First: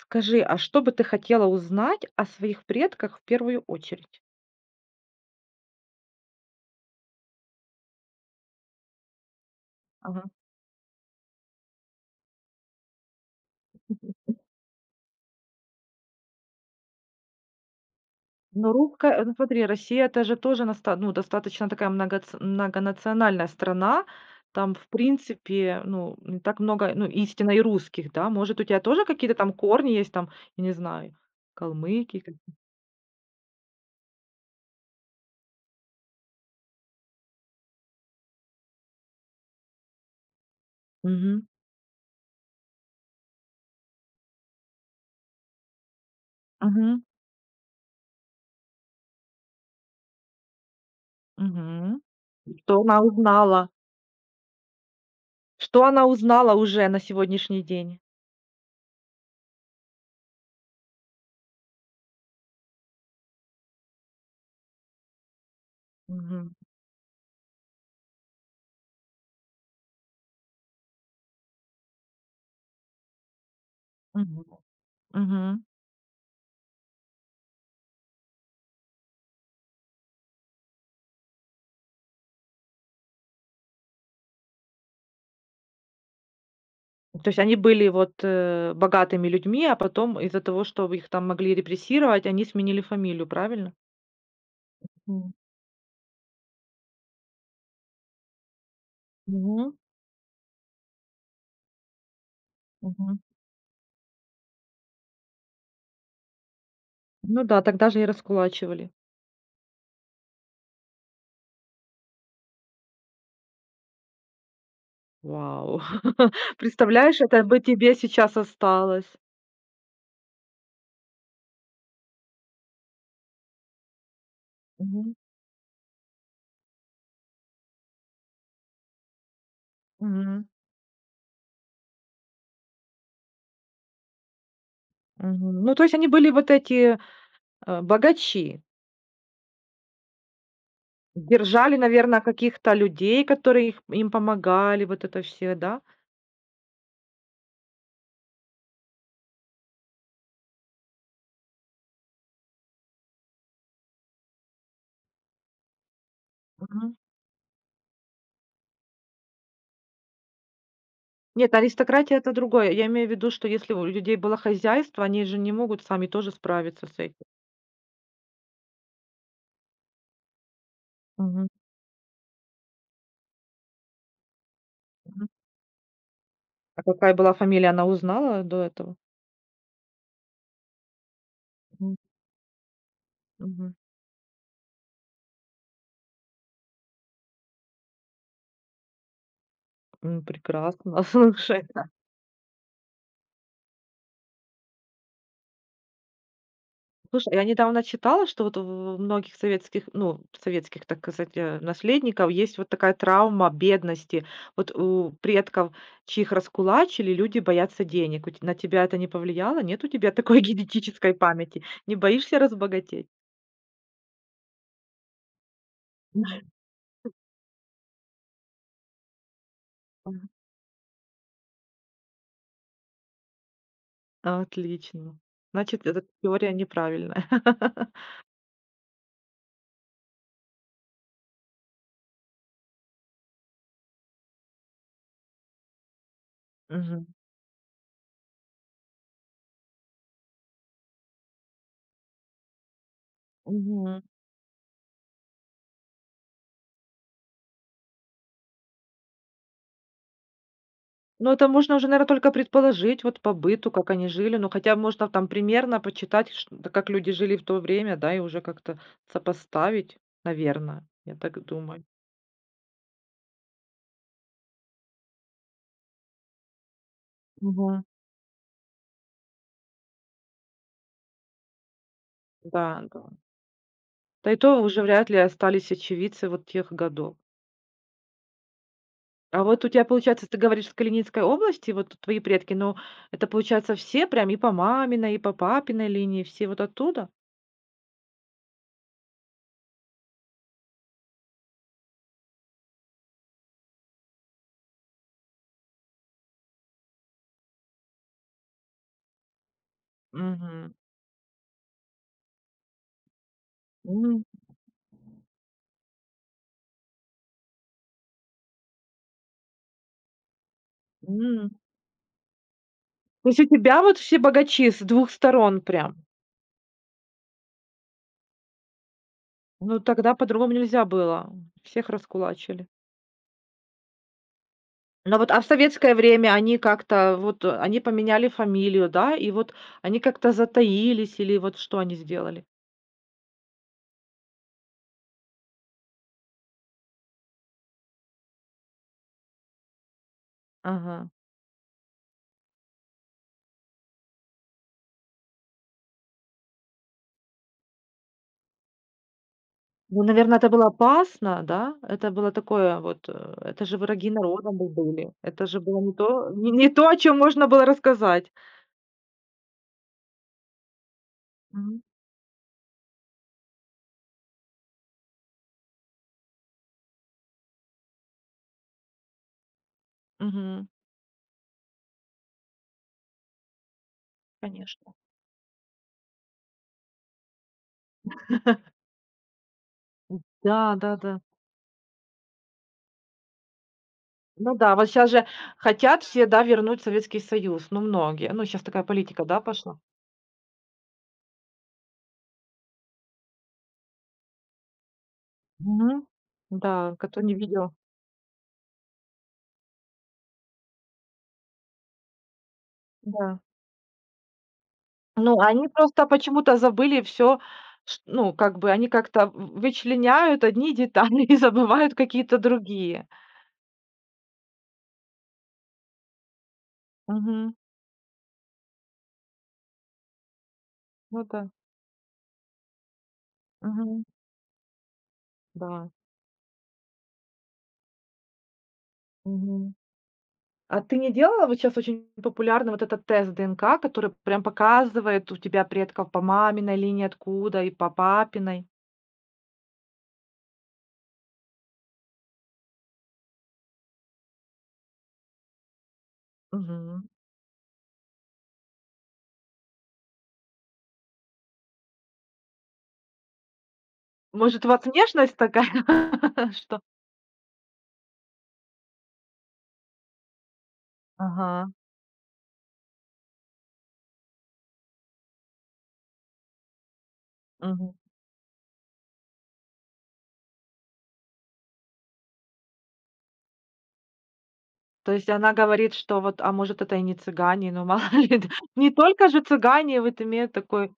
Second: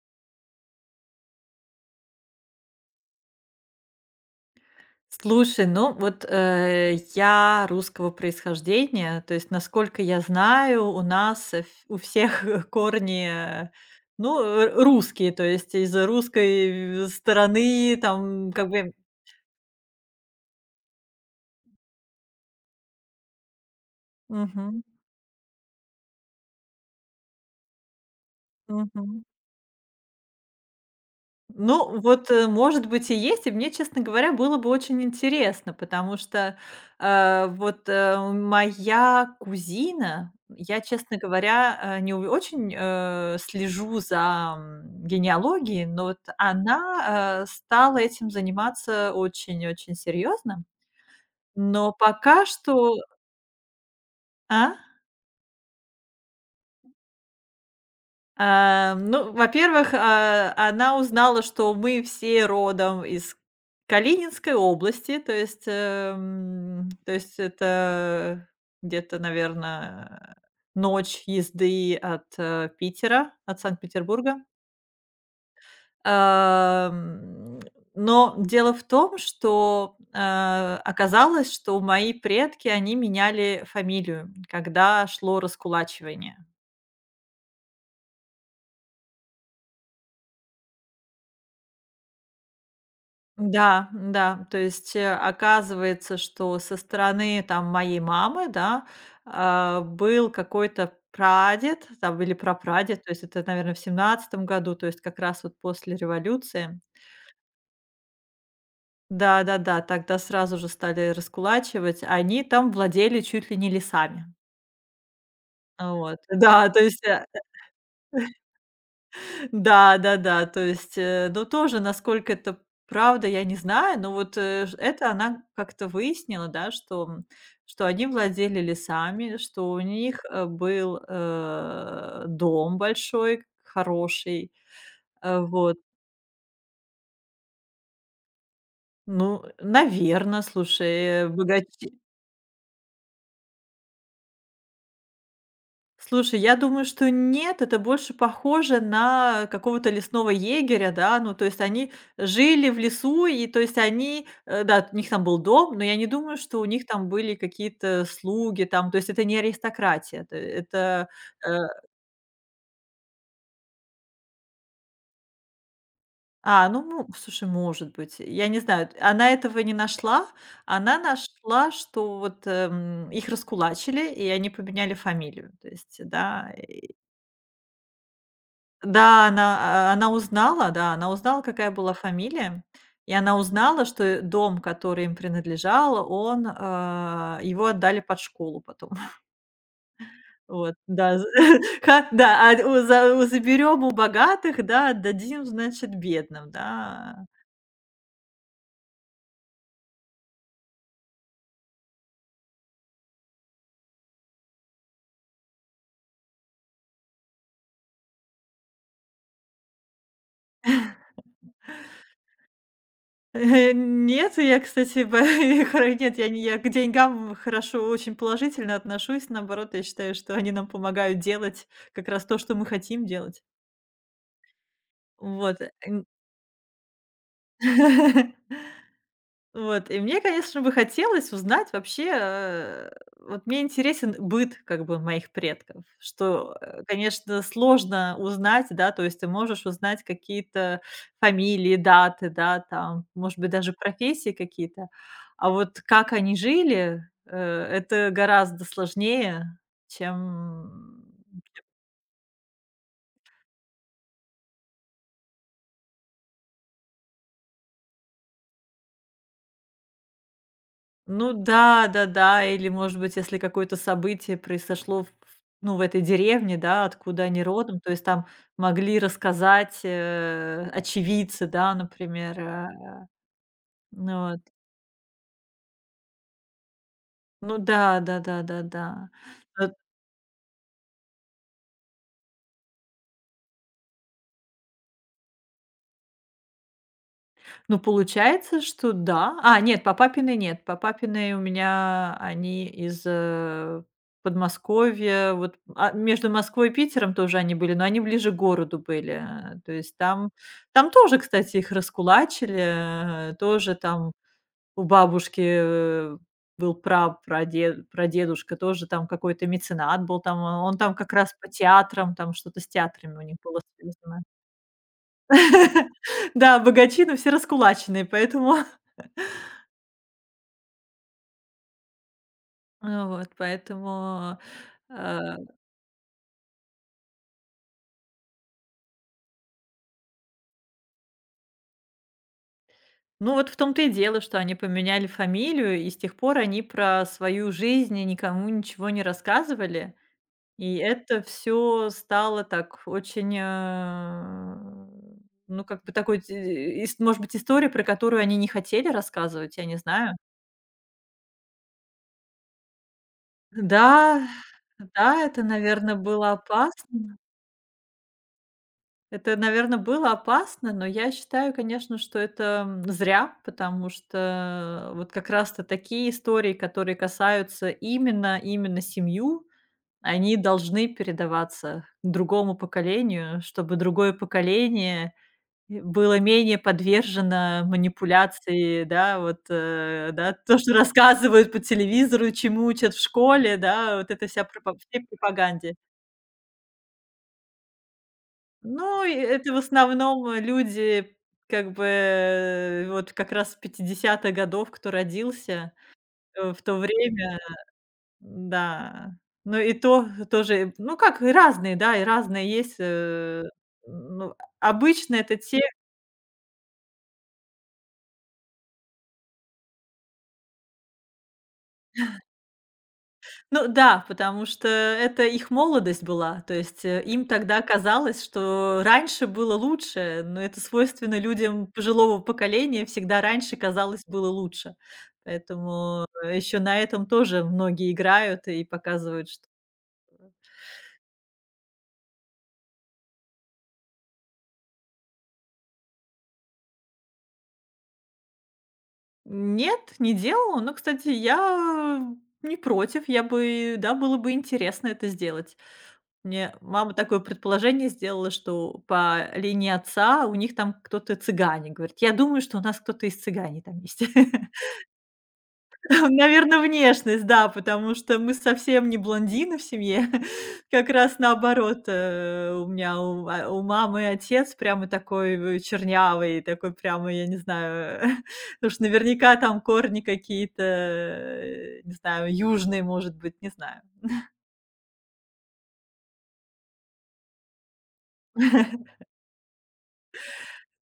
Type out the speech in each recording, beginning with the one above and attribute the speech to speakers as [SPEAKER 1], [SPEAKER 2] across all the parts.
[SPEAKER 1] Скажи, а что бы ты хотела узнать о своих предках в первую очередь?
[SPEAKER 2] Слушай, ну вот, я русского происхождения, то есть, насколько я
[SPEAKER 1] Ага.
[SPEAKER 2] знаю, у нас, э, ф у всех корни, ну, русские, то есть из русской стороны, там, как
[SPEAKER 1] Ну,
[SPEAKER 2] бы.
[SPEAKER 1] русская, ну, смотри, Россия это же тоже ну, достаточно такая многонациональная страна. Там,
[SPEAKER 2] Мгм,
[SPEAKER 1] в принципе, ну, не так много, ну, истинно и русских, да. Может, у тебя тоже
[SPEAKER 2] мгм.
[SPEAKER 1] какие-то там корни есть, там, я не знаю,
[SPEAKER 2] Ну,
[SPEAKER 1] калмыки.
[SPEAKER 2] вот, может быть, и есть. И мне, честно говоря, было бы очень интересно, потому что, вот, моя кузина, я, честно
[SPEAKER 1] Мгм.
[SPEAKER 2] говоря, не у очень, слежу за, генеалогией, но вот
[SPEAKER 1] Мгм.
[SPEAKER 2] она, стала этим заниматься очень-очень серьезно. Но
[SPEAKER 1] Мгм.
[SPEAKER 2] пока
[SPEAKER 1] Что
[SPEAKER 2] что.
[SPEAKER 1] она узнала?
[SPEAKER 2] А?
[SPEAKER 1] Что она узнала уже на сегодняшний день?
[SPEAKER 2] Ну, во-первых, она узнала, что мы все родом из Калининской области, то есть,
[SPEAKER 1] Мгм.
[SPEAKER 2] то есть это где-то, наверное, ночь езды от Питера, от Санкт-Петербурга.
[SPEAKER 1] Мгм. Мгм.
[SPEAKER 2] Ам, но дело в том, что оказалось, что мои предки, они меняли фамилию, когда шло раскулачивание.
[SPEAKER 1] То есть они были вот, богатыми людьми, а потом из-за того, что их там могли репрессировать, они сменили фамилию, правильно?
[SPEAKER 2] Да, да, то есть,
[SPEAKER 1] М,
[SPEAKER 2] оказывается, что со стороны там моей мамы, да,
[SPEAKER 1] мгм,
[SPEAKER 2] был какой-то прадед там или прапрадед, то
[SPEAKER 1] мгм.
[SPEAKER 2] есть это, наверное, в 1917 году, то есть как раз вот после революции.
[SPEAKER 1] Ну да, тогда же и раскулачивали.
[SPEAKER 2] Да-да-да, тогда сразу же стали раскулачивать. Они там владели чуть ли не лесами.
[SPEAKER 1] Вау!
[SPEAKER 2] Вот, да, то есть,
[SPEAKER 1] Представляешь,
[SPEAKER 2] э
[SPEAKER 1] это бы тебе сейчас осталось.
[SPEAKER 2] Да-да-да, то есть, ну, тоже, насколько это правда, я не знаю, но вот, э, ж это
[SPEAKER 1] Мгм,
[SPEAKER 2] она как-то выяснила, да, что они владели лесами, что у них,
[SPEAKER 1] мгм,
[SPEAKER 2] был, дом большой, хороший. Э,
[SPEAKER 1] мгм. Ну,
[SPEAKER 2] вот.
[SPEAKER 1] то есть они были вот эти, богачи,
[SPEAKER 2] Ну, наверное, слушай,
[SPEAKER 1] держали,
[SPEAKER 2] богачи.
[SPEAKER 1] наверное, каких-то людей, которые их им помогали, вот это все, да?
[SPEAKER 2] Слушай, я думаю, что нет, это больше похоже на какого-то лесного егеря, да, ну, то есть они жили в лесу, и то есть они, да, у них там был дом, но я не думаю, что у них там были какие-то слуги там, то есть это не аристократия, это. э,
[SPEAKER 1] Нет, аристократия — это другое. Я имею в виду, что если у людей было хозяйство, они же не могут сами тоже справиться с этим.
[SPEAKER 2] слушай, может быть, я не знаю, она этого не нашла, она
[SPEAKER 1] Мгм,
[SPEAKER 2] нашла, что вот их раскулачили, и они поменяли
[SPEAKER 1] мгм.
[SPEAKER 2] фамилию, то есть, да.
[SPEAKER 1] А какая была фамилия, она узнала до этого?
[SPEAKER 2] Да, она узнала, да, она узнала, какая была
[SPEAKER 1] Мгм,
[SPEAKER 2] фамилия, и она
[SPEAKER 1] мгм.
[SPEAKER 2] узнала, что, дом, который им принадлежал, он, его отдали под школу потом.
[SPEAKER 1] М,
[SPEAKER 2] Вот,
[SPEAKER 1] прекрасно,
[SPEAKER 2] да, з
[SPEAKER 1] слушай.
[SPEAKER 2] ха да, у заберем у богатых, да, отдадим, значит, бедным, да.
[SPEAKER 1] Слушай, я недавно читала, что вот у многих советских, ну, советских, так сказать, наследников есть вот такая травма бедности. Вот у предков, чьих раскулачили, люди боятся денег. У те на тебя это не повлияло? Нет у тебя такой генетической памяти? Не боишься разбогатеть?
[SPEAKER 2] Нет, я, кстати, бо хоро нет, я не я к деньгам хорошо, очень положительно отношусь. Наоборот, я считаю, что они нам помогают делать как раз то, что мы хотим делать.
[SPEAKER 1] Отлично.
[SPEAKER 2] Вот, э,
[SPEAKER 1] Значит, эта
[SPEAKER 2] н
[SPEAKER 1] теория неправильная.
[SPEAKER 2] Вот, и мне, конечно, бы хотелось узнать вообще, вот мне интересен быт как бы моих предков, что,
[SPEAKER 1] Мгм.
[SPEAKER 2] конечно, сложно узнать, да, то есть ты можешь узнать какие-то фамилии, даты, да, там, может быть, даже
[SPEAKER 1] Мгм.
[SPEAKER 2] профессии какие-то, а вот как они жили, это гораздо сложнее, чем.
[SPEAKER 1] Ну, это можно уже, наверно, только предположить вот по быту, как они жили. Ну, хотя можно там примерно почитать, ш да, как люди жили в то время, да, и уже как-то сопоставить, наверное, я
[SPEAKER 2] Ну
[SPEAKER 1] так думаю.
[SPEAKER 2] да, да-да. Или, может быть, если какое-то событие произошло в этой деревне, да, откуда они родом,
[SPEAKER 1] Мгм.
[SPEAKER 2] то есть там могли рассказать, очевидцы, да, например,
[SPEAKER 1] Да, да.
[SPEAKER 2] Ну
[SPEAKER 1] Да и
[SPEAKER 2] вот.
[SPEAKER 1] то уже вряд ли остались очевидцы вот тех годов.
[SPEAKER 2] Ну да, да-да-да-да.
[SPEAKER 1] А вот у
[SPEAKER 2] Э
[SPEAKER 1] тебя, получается, ты говоришь, в Калининской области вот твои предки, но это, получается, все прям и по маминой, и по папиной линии, все вот оттуда?
[SPEAKER 2] Ну, получается, что да. Нет, по папиной нет. По папиной у меня они из, Подмосковья. Вот, между Москвой и Питером тоже они были, но они ближе к городу были. То есть там
[SPEAKER 1] Мгм.
[SPEAKER 2] там тоже, кстати, их раскулачили, тоже там
[SPEAKER 1] М,
[SPEAKER 2] у бабушки, был прапрадед прадедушка, тоже там какой-то меценат был, там он там как раз по
[SPEAKER 1] м.
[SPEAKER 2] театрам, там что-то с театрами у
[SPEAKER 1] То
[SPEAKER 2] них
[SPEAKER 1] есть у
[SPEAKER 2] было
[SPEAKER 1] тебя вот все
[SPEAKER 2] связано.
[SPEAKER 1] богачи с двух сторон прям?
[SPEAKER 2] Да, богачи, но все раскулаченные, поэтому.
[SPEAKER 1] Ну, тогда по-другому нельзя было. Всех раскулачили.
[SPEAKER 2] Вот, поэтому,
[SPEAKER 1] Но вот,
[SPEAKER 2] э,
[SPEAKER 1] а в советское время они как-то вот, они поменяли фамилию, да, и вот они как-то затаились или вот что они сделали?
[SPEAKER 2] ну, вот в том-то и дело, что они поменяли фамилию, и с тех пор они про свою жизнь никому ничего не рассказывали. И
[SPEAKER 1] Ага.
[SPEAKER 2] это все стало так очень, ну, как бы такой, те ис может быть, история, про которую они не хотели рассказывать, я не
[SPEAKER 1] Ну,
[SPEAKER 2] знаю.
[SPEAKER 1] наверное, это было опасно, да? Это было такое вот, это же враги
[SPEAKER 2] Да,
[SPEAKER 1] народа бы были.
[SPEAKER 2] да, это,
[SPEAKER 1] Это же было не
[SPEAKER 2] наверное,
[SPEAKER 1] то
[SPEAKER 2] было
[SPEAKER 1] не не то, о
[SPEAKER 2] опасно.
[SPEAKER 1] чем можно было рассказать.
[SPEAKER 2] Это, наверное, было опасно, но я считаю,
[SPEAKER 1] Мгм.
[SPEAKER 2] конечно, что это, зря, потому что вот как раз-то такие истории, которые касаются именно семью, они
[SPEAKER 1] Мгм.
[SPEAKER 2] должны передаваться другому поколению, чтобы другое
[SPEAKER 1] Конечно.
[SPEAKER 2] поколение, было менее подвержено манипуляции, да, вот, да, то, что
[SPEAKER 1] Да, да-да.
[SPEAKER 2] рассказывают по телевизору, чему учат в школе, да, вот эта вся
[SPEAKER 1] Ну
[SPEAKER 2] пропа
[SPEAKER 1] да, вот
[SPEAKER 2] всей
[SPEAKER 1] сейчас же
[SPEAKER 2] пропаганде.
[SPEAKER 1] хотят все, да, вернуть Советский Союз, ну, многие. Ну, сейчас такая
[SPEAKER 2] Ну, и
[SPEAKER 1] политика, да,
[SPEAKER 2] это в
[SPEAKER 1] пошла.
[SPEAKER 2] основном люди, как бы, вот как раз 50-х годов, кто родился,
[SPEAKER 1] Мгм.
[SPEAKER 2] в то
[SPEAKER 1] Да, кто не
[SPEAKER 2] время.
[SPEAKER 1] видел.
[SPEAKER 2] Да. Но и то тоже, ну, как, и разные, да, и разные есть.
[SPEAKER 1] Да.
[SPEAKER 2] Ну, обычно это
[SPEAKER 1] Ну,
[SPEAKER 2] те.
[SPEAKER 1] они просто почему-то забыли все, ну, как бы они как-то в вычленяют одни детали и забывают какие-то другие.
[SPEAKER 2] Ну да, потому что это их молодость была. То есть, им
[SPEAKER 1] Мгм.
[SPEAKER 2] тогда казалось, что раньше было лучше, но это свойственно
[SPEAKER 1] Ну да.
[SPEAKER 2] людям пожилого поколения, всегда раньше казалось
[SPEAKER 1] Мгм.
[SPEAKER 2] было лучше.
[SPEAKER 1] Да.
[SPEAKER 2] Поэтому, еще на этом тоже многие играют и показывают, что
[SPEAKER 1] Мгм. А ты не делала? Вот сейчас очень популярный вот этот тест ДНК, который прям показывает у тебя предков по маминой линии откуда и по папиной.
[SPEAKER 2] нет, не делала. Но, кстати, я не против, я бы да, было бы интересно это сделать. Мне мама
[SPEAKER 1] Мгм.
[SPEAKER 2] такое предположение сделала, что по линии отца у них там кто-то цыгане. Говорит: "Я думаю, что у нас кто-то из цыганей там есть".
[SPEAKER 1] Может, у вас внешность такая,
[SPEAKER 2] Наверно,
[SPEAKER 1] что
[SPEAKER 2] внешность, да, потому что мы совсем не блондины в семье. Как раз
[SPEAKER 1] Ага,
[SPEAKER 2] наоборот, у меня у а, у мамы отец прямо такой, чернявый, такой прямо, я не
[SPEAKER 1] мгм.
[SPEAKER 2] знаю. Потому что наверняка там корни какие-то, не знаю, южные, может быть, не знаю.
[SPEAKER 1] То есть она говорит, что вот, а может, это и не цыгане, но мало ли, да. Не только же цыгане вот имеют такой,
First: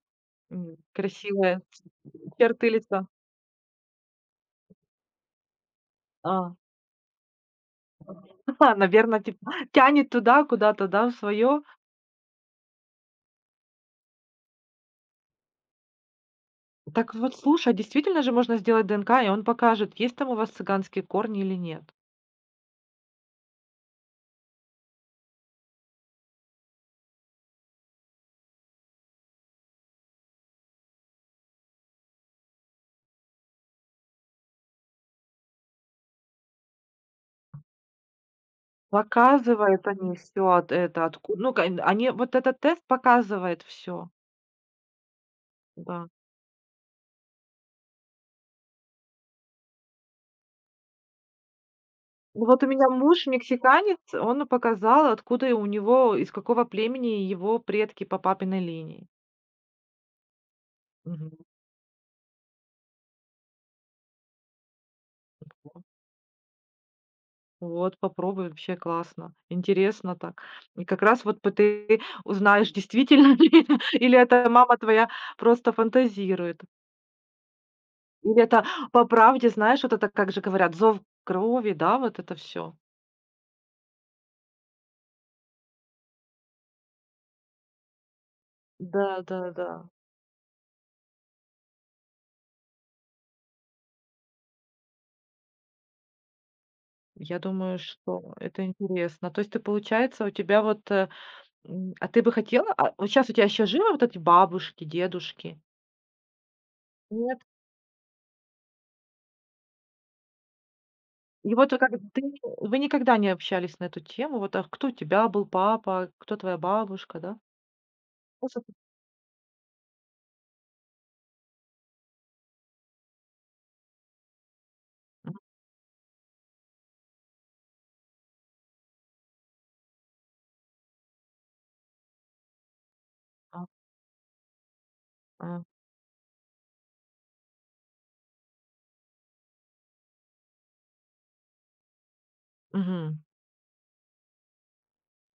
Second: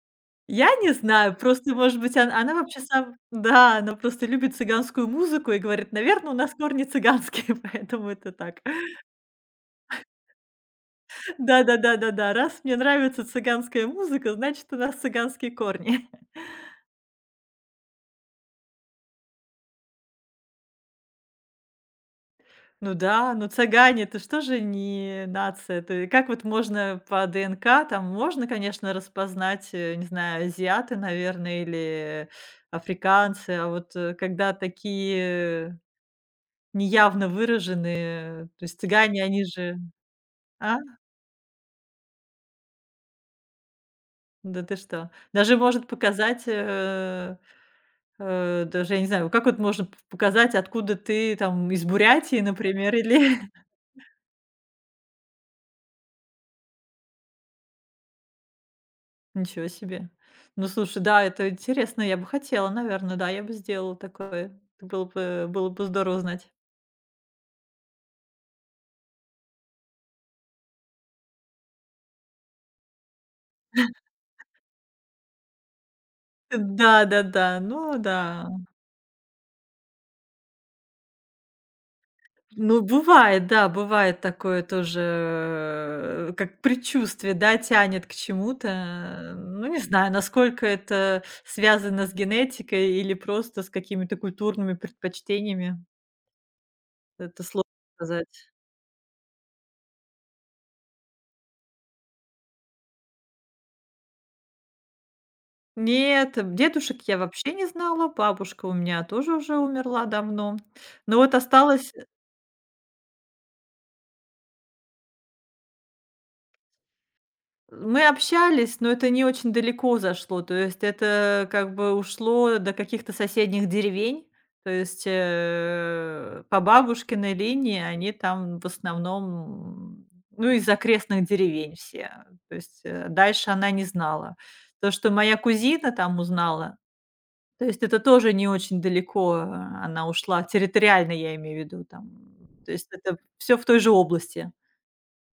[SPEAKER 2] Я
[SPEAKER 1] м,
[SPEAKER 2] не знаю,
[SPEAKER 1] красивые
[SPEAKER 2] просто,
[SPEAKER 1] ц
[SPEAKER 2] может быть, он она
[SPEAKER 1] черты
[SPEAKER 2] вообще
[SPEAKER 1] лица.
[SPEAKER 2] сам да, она просто любит цыганскую музыку и говорит: наверное, у нас
[SPEAKER 1] А,
[SPEAKER 2] корни цыганские, поэтому это так".
[SPEAKER 1] наверно, типа тянет туда куда-то, да, в свое.
[SPEAKER 2] Да-да-да-да-да. Раз мне нравится цыганская музыка, значит, у нас цыганские корни.
[SPEAKER 1] Так вот, слушай, а действительно же можно сделать ДНК, и он покажет, есть там у вас цыганские корни или нет.
[SPEAKER 2] Ну да, ну цыгане- это что же не нация. Это как вот можно по ДНК, там можно, конечно, распознать, не знаю, азиаты, наверное, или африканцы, а вот, когда такие неявно выраженные, то есть цыгане, они же.
[SPEAKER 1] Показывает они все, от
[SPEAKER 2] А?
[SPEAKER 1] это, откуда ну, кань они вот этот тест показывает все.
[SPEAKER 2] Да ты что? Даже может
[SPEAKER 1] Да.
[SPEAKER 2] показать, даже я не знаю, как вот можно п показать, откуда ты там, из Бурятии,
[SPEAKER 1] Ну вот у меня
[SPEAKER 2] например,
[SPEAKER 1] муж
[SPEAKER 2] или.
[SPEAKER 1] мексиканец, он показал, откуда и у него, из какого племени его предки по папиной линии.
[SPEAKER 2] Ничего себе. Ну, слушай, да,
[SPEAKER 1] Мгм.
[SPEAKER 2] это интересно, я бы хотела, наверное, да, я бы сделала такое. Это было бы было
[SPEAKER 1] Во.
[SPEAKER 2] бы здорово знать.
[SPEAKER 1] Вот, попробуй, вообще классно, интересно так. И как раз вот п ты узнаешь, действительно ли или это мама твоя просто фантазирует.
[SPEAKER 2] Да-да-да, ну да.
[SPEAKER 1] Или это по правде, знаешь, вот это, как же говорят, зов крови, да, вот это все.
[SPEAKER 2] Ну, бывает, да, бывает такое тоже, как предчувствие, да, тянет к чему-то. Ну,
[SPEAKER 1] Да-да-да.
[SPEAKER 2] не знаю, насколько это связано с генетикой или просто с какими-то культурными предпочтениями.
[SPEAKER 1] Я
[SPEAKER 2] Это сложно
[SPEAKER 1] думаю, что
[SPEAKER 2] сказать.
[SPEAKER 1] это интересно. То есть ты, получается, у тебя вот, э М, а ты бы хотела? А вот щас у тебя еще живы вот эти бабушки, дедушки?
[SPEAKER 2] Нет, дедушек я
[SPEAKER 1] Нет.
[SPEAKER 2] вообще не знала, бабушка у меня тоже уже умерла давно. Но вот
[SPEAKER 1] И вот вы как
[SPEAKER 2] осталась.
[SPEAKER 1] ты вы никогда не общались на эту тему? Вот, а кто у тебя был папа, кто твоя бабушка, да?
[SPEAKER 2] Мы
[SPEAKER 1] Просто ты-
[SPEAKER 2] общались, но это не очень далеко зашло. То есть это как бы ушло до каких-то соседних деревень. То есть
[SPEAKER 1] Мгм.
[SPEAKER 2] по бабушкиной линии они там в основном, ну, из окрестных деревень все. То есть дальше
[SPEAKER 1] А,
[SPEAKER 2] она не знала. То, что моя
[SPEAKER 1] а.
[SPEAKER 2] кузина там узнала, то есть это тоже не очень далеко она ушла, территориально я имею в виду там. То есть это
[SPEAKER 1] Мгм.
[SPEAKER 2] все в той же области.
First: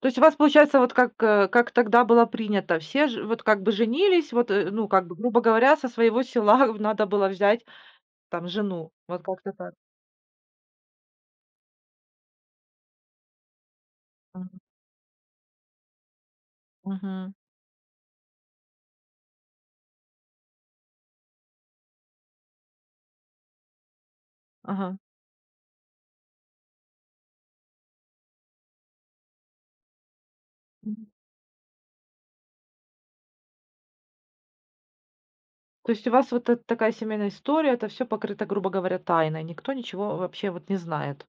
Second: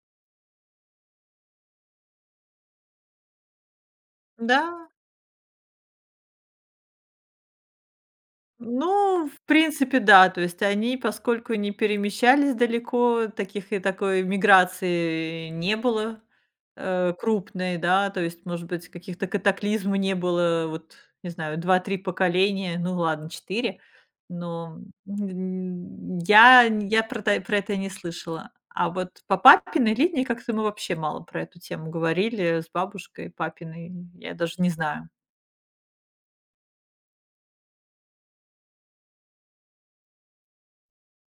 [SPEAKER 1] То есть у вас получается вот как, как тогда было принято, все ж вот как бы женились, вот,
[SPEAKER 2] Да.
[SPEAKER 1] ну, как бы, грубо говоря, со своего села надо было взять там жену, вот
[SPEAKER 2] Ну, в
[SPEAKER 1] как-то так.
[SPEAKER 2] принципе, да. То есть они, поскольку не перемещались далеко, таких и такой
[SPEAKER 1] Мгм.
[SPEAKER 2] миграции не было,
[SPEAKER 1] Мгм.
[SPEAKER 2] крупной, да. То есть, может быть, каких-то катаклизм не было, вот, не знаю, два-три поколения, ну ладно, четыре. Но,
[SPEAKER 1] Ага.
[SPEAKER 2] я про это не слышала. А вот по папиной линии как-то мы вообще мало про эту тему говорили с бабушкой папиной. Я даже не знаю.
[SPEAKER 1] То есть у вас вот эта такая семейная история, это все покрыто, грубо говоря, тайной. Никто ничего вообще вот не знает.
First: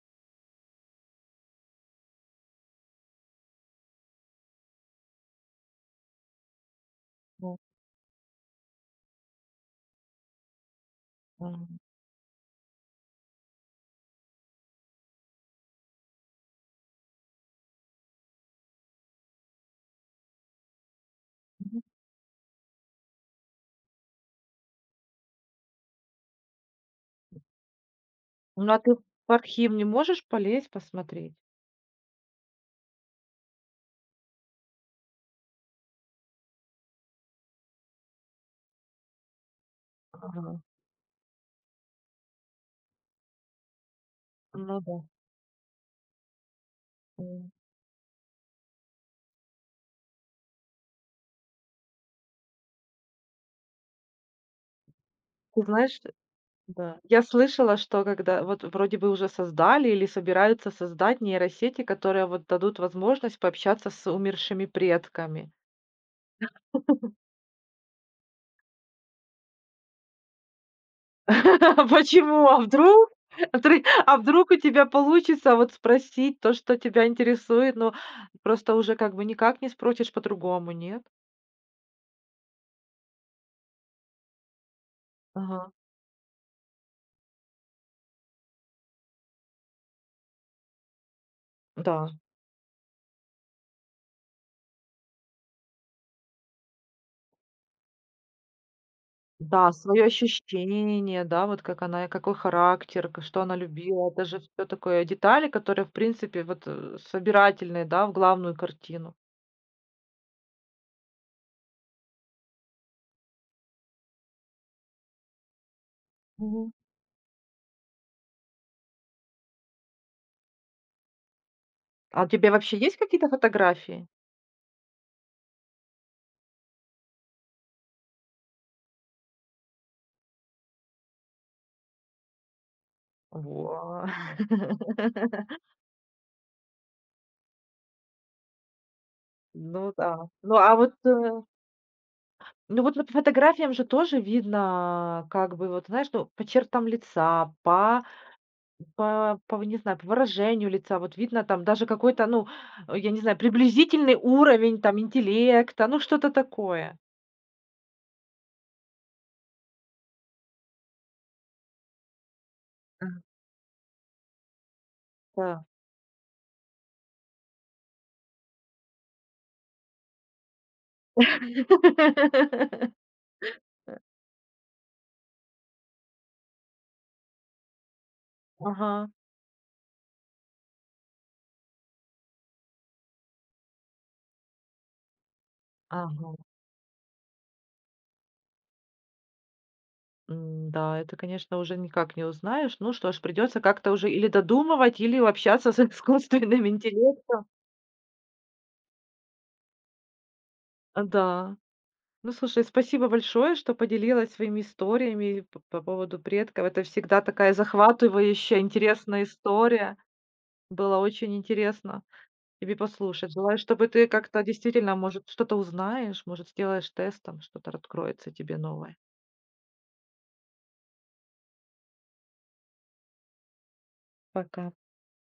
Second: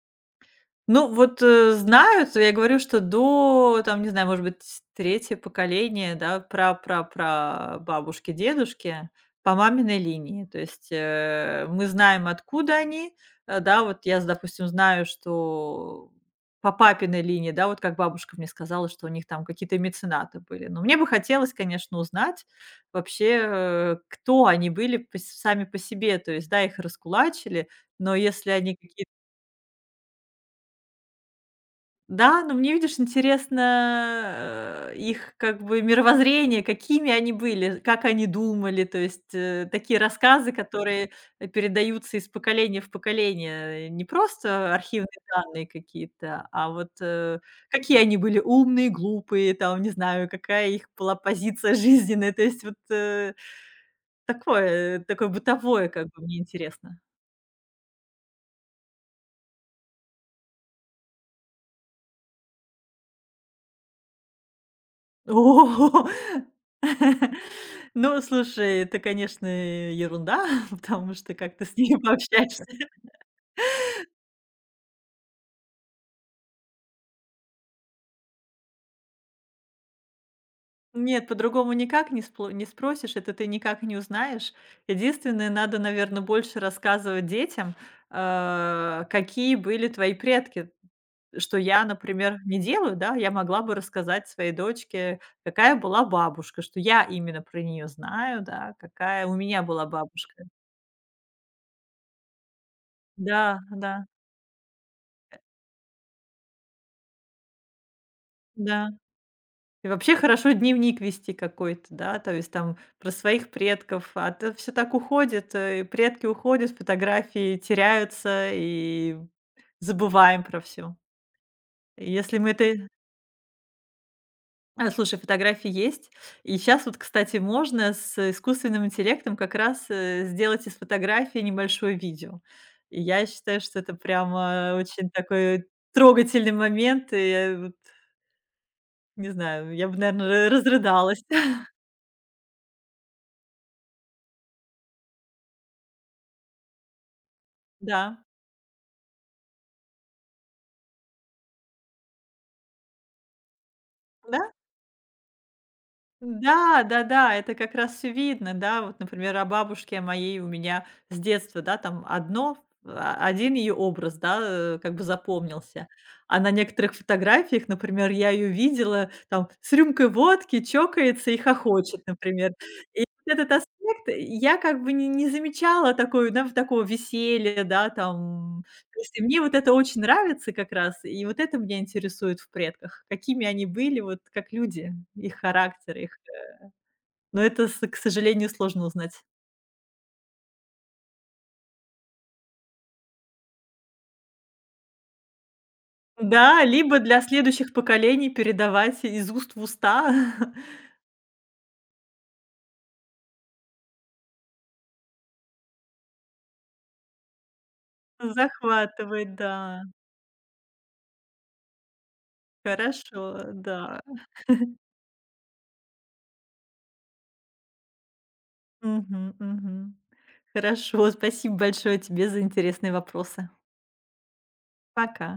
[SPEAKER 2] Ну, вот, знают. Я говорю, что до, там, не знаю, может быть, третье поколение, да, про про
[SPEAKER 1] Ну,
[SPEAKER 2] про бабушки, дедушки по маминой линии. То есть,
[SPEAKER 1] м,
[SPEAKER 2] мы знаем, откуда они. Да, вот я, допустим, знаю, что по папиной линии, да, вот как бабушка мне сказала, что у них там какие-то меценаты были. Но мне бы хотелось,
[SPEAKER 1] мгм.
[SPEAKER 2] конечно, узнать вообще, кто они были пос сами по себе. То есть, да, их раскулачили, но если
[SPEAKER 1] Ну,
[SPEAKER 2] они
[SPEAKER 1] а ты в
[SPEAKER 2] какие-то
[SPEAKER 1] архив не можешь полезть, посмотреть?
[SPEAKER 2] да, но мне, видишь, интересно, их как бы мировоззрение, какими они были, как они думали. То есть, такие
[SPEAKER 1] Ага.
[SPEAKER 2] рассказы, которые, передаются из поколения в поколение. Не просто
[SPEAKER 1] Ну да.
[SPEAKER 2] архивные данные какие-то, а вот,
[SPEAKER 1] М.
[SPEAKER 2] какие они были умные, глупые, там, не знаю, какая их была позиция жизненная. То есть вот, такое
[SPEAKER 1] Ты
[SPEAKER 2] бытовое,
[SPEAKER 1] знаешь,
[SPEAKER 2] как бы, мне интересно.
[SPEAKER 1] да, я слышала, что когда вот вроде бы уже создали или собираются создать нейросети, которые вот дадут возможность пообщаться с умершими предками.
[SPEAKER 2] О! Ну, слушай, это, конечно, ерунда, потому что как ты с ними
[SPEAKER 1] Почему? А
[SPEAKER 2] пообщаешься?
[SPEAKER 1] вдруг? А вдры а вдруг у тебя получится вот спросить то, что тебя интересует, но просто уже как бы никак не спросишь по-другому, нет?
[SPEAKER 2] Нет, по-другому никак не спросишь, это ты никак не узнаешь. Единственное,
[SPEAKER 1] Ага.
[SPEAKER 2] надо, наверное, больше рассказывать детям, какие были твои предки. Что я,
[SPEAKER 1] Да.
[SPEAKER 2] например, не делаю, да, я могла бы рассказать своей дочке, какая была бабушка, что я именно про нее знаю, да, какая у меня
[SPEAKER 1] Да,
[SPEAKER 2] была
[SPEAKER 1] свое
[SPEAKER 2] бабушка.
[SPEAKER 1] ощущение, да, вот как она, какой характер, к что она
[SPEAKER 2] Да, да,
[SPEAKER 1] любила. Это же всё такое детали, которые, в принципе, вот, собирательные, да, в главную
[SPEAKER 2] да.
[SPEAKER 1] картину.
[SPEAKER 2] И вообще хорошо дневник вести какой-то, да, то есть там про своих предков, а то все так уходит, предки уходят,
[SPEAKER 1] Мгм.
[SPEAKER 2] фотографии теряются, и забываем про все.
[SPEAKER 1] А у
[SPEAKER 2] Если
[SPEAKER 1] тебя
[SPEAKER 2] мы
[SPEAKER 1] вообще
[SPEAKER 2] это
[SPEAKER 1] есть какие-то фотографии?
[SPEAKER 2] слушай, фотографии есть. И сейчас вот, кстати, можно с искусственным интеллектом как раз, сделать из фотографии небольшое видео. И я считаю, что это
[SPEAKER 1] Во.
[SPEAKER 2] прямо очень такой трогательный момент. И я вот, не знаю, я
[SPEAKER 1] Ну
[SPEAKER 2] бы,
[SPEAKER 1] да.
[SPEAKER 2] наверное,
[SPEAKER 1] Ну, а вот,
[SPEAKER 2] разрыдалась.
[SPEAKER 1] э Ну, вот по фотографиям же тоже видно, как бы, вот знаешь, ну, по чертам лица, по по по, не знаю, по выражению лица. Вот видно там даже какой-то, ну, я не знаю, приблизительный
[SPEAKER 2] Да.
[SPEAKER 1] уровень там интеллекта, ну, что-то
[SPEAKER 2] Да,
[SPEAKER 1] такое.
[SPEAKER 2] да-да, это как раз все видно, да. Вот, например, о бабушке моей у меня с детства, да, там одно
[SPEAKER 1] А.
[SPEAKER 2] а, один ее образ, да, как бы
[SPEAKER 1] Да.
[SPEAKER 2] запомнился. А на некоторых фотографиях, например, я ее видела там с рюмкой водки, чокается и хохочет, например. И вот этот аспект я как бы не замечала такой, да, такого веселья, да, там
[SPEAKER 1] Ага,
[SPEAKER 2] то есть и мне вот это очень нравится как раз, и вот это меня интересует в предках. Какими они были, вот как люди, их характер, их
[SPEAKER 1] ага.
[SPEAKER 2] но это, с к сожалению, сложно узнать.
[SPEAKER 1] М, да, это, конечно, уже никак не узнаешь. Ну что ж, придется как-то уже или додумывать, или общаться с
[SPEAKER 2] Да,
[SPEAKER 1] искусственным
[SPEAKER 2] либо для
[SPEAKER 1] интеллектом.
[SPEAKER 2] следующих поколений передавать из уст в уста.
[SPEAKER 1] А, да. Ну, слушай, спасибо большое, что поделилась своими историями по поводу предков. Это всегда такая захватывающая, интересная
[SPEAKER 2] Захватывает, да.
[SPEAKER 1] история. Было очень интересно тебе послушать.
[SPEAKER 2] Хорошо,
[SPEAKER 1] Желаю, чтобы
[SPEAKER 2] да.
[SPEAKER 1] ты как-то действительно, может, что-то узнаешь, может, сделаешь тестом, что-то откроется тебе новое.
[SPEAKER 2] Мгм, мгм. Хорошо, спасибо большое тебе за интересные вопросы.
[SPEAKER 1] Пока.
[SPEAKER 2] Пока.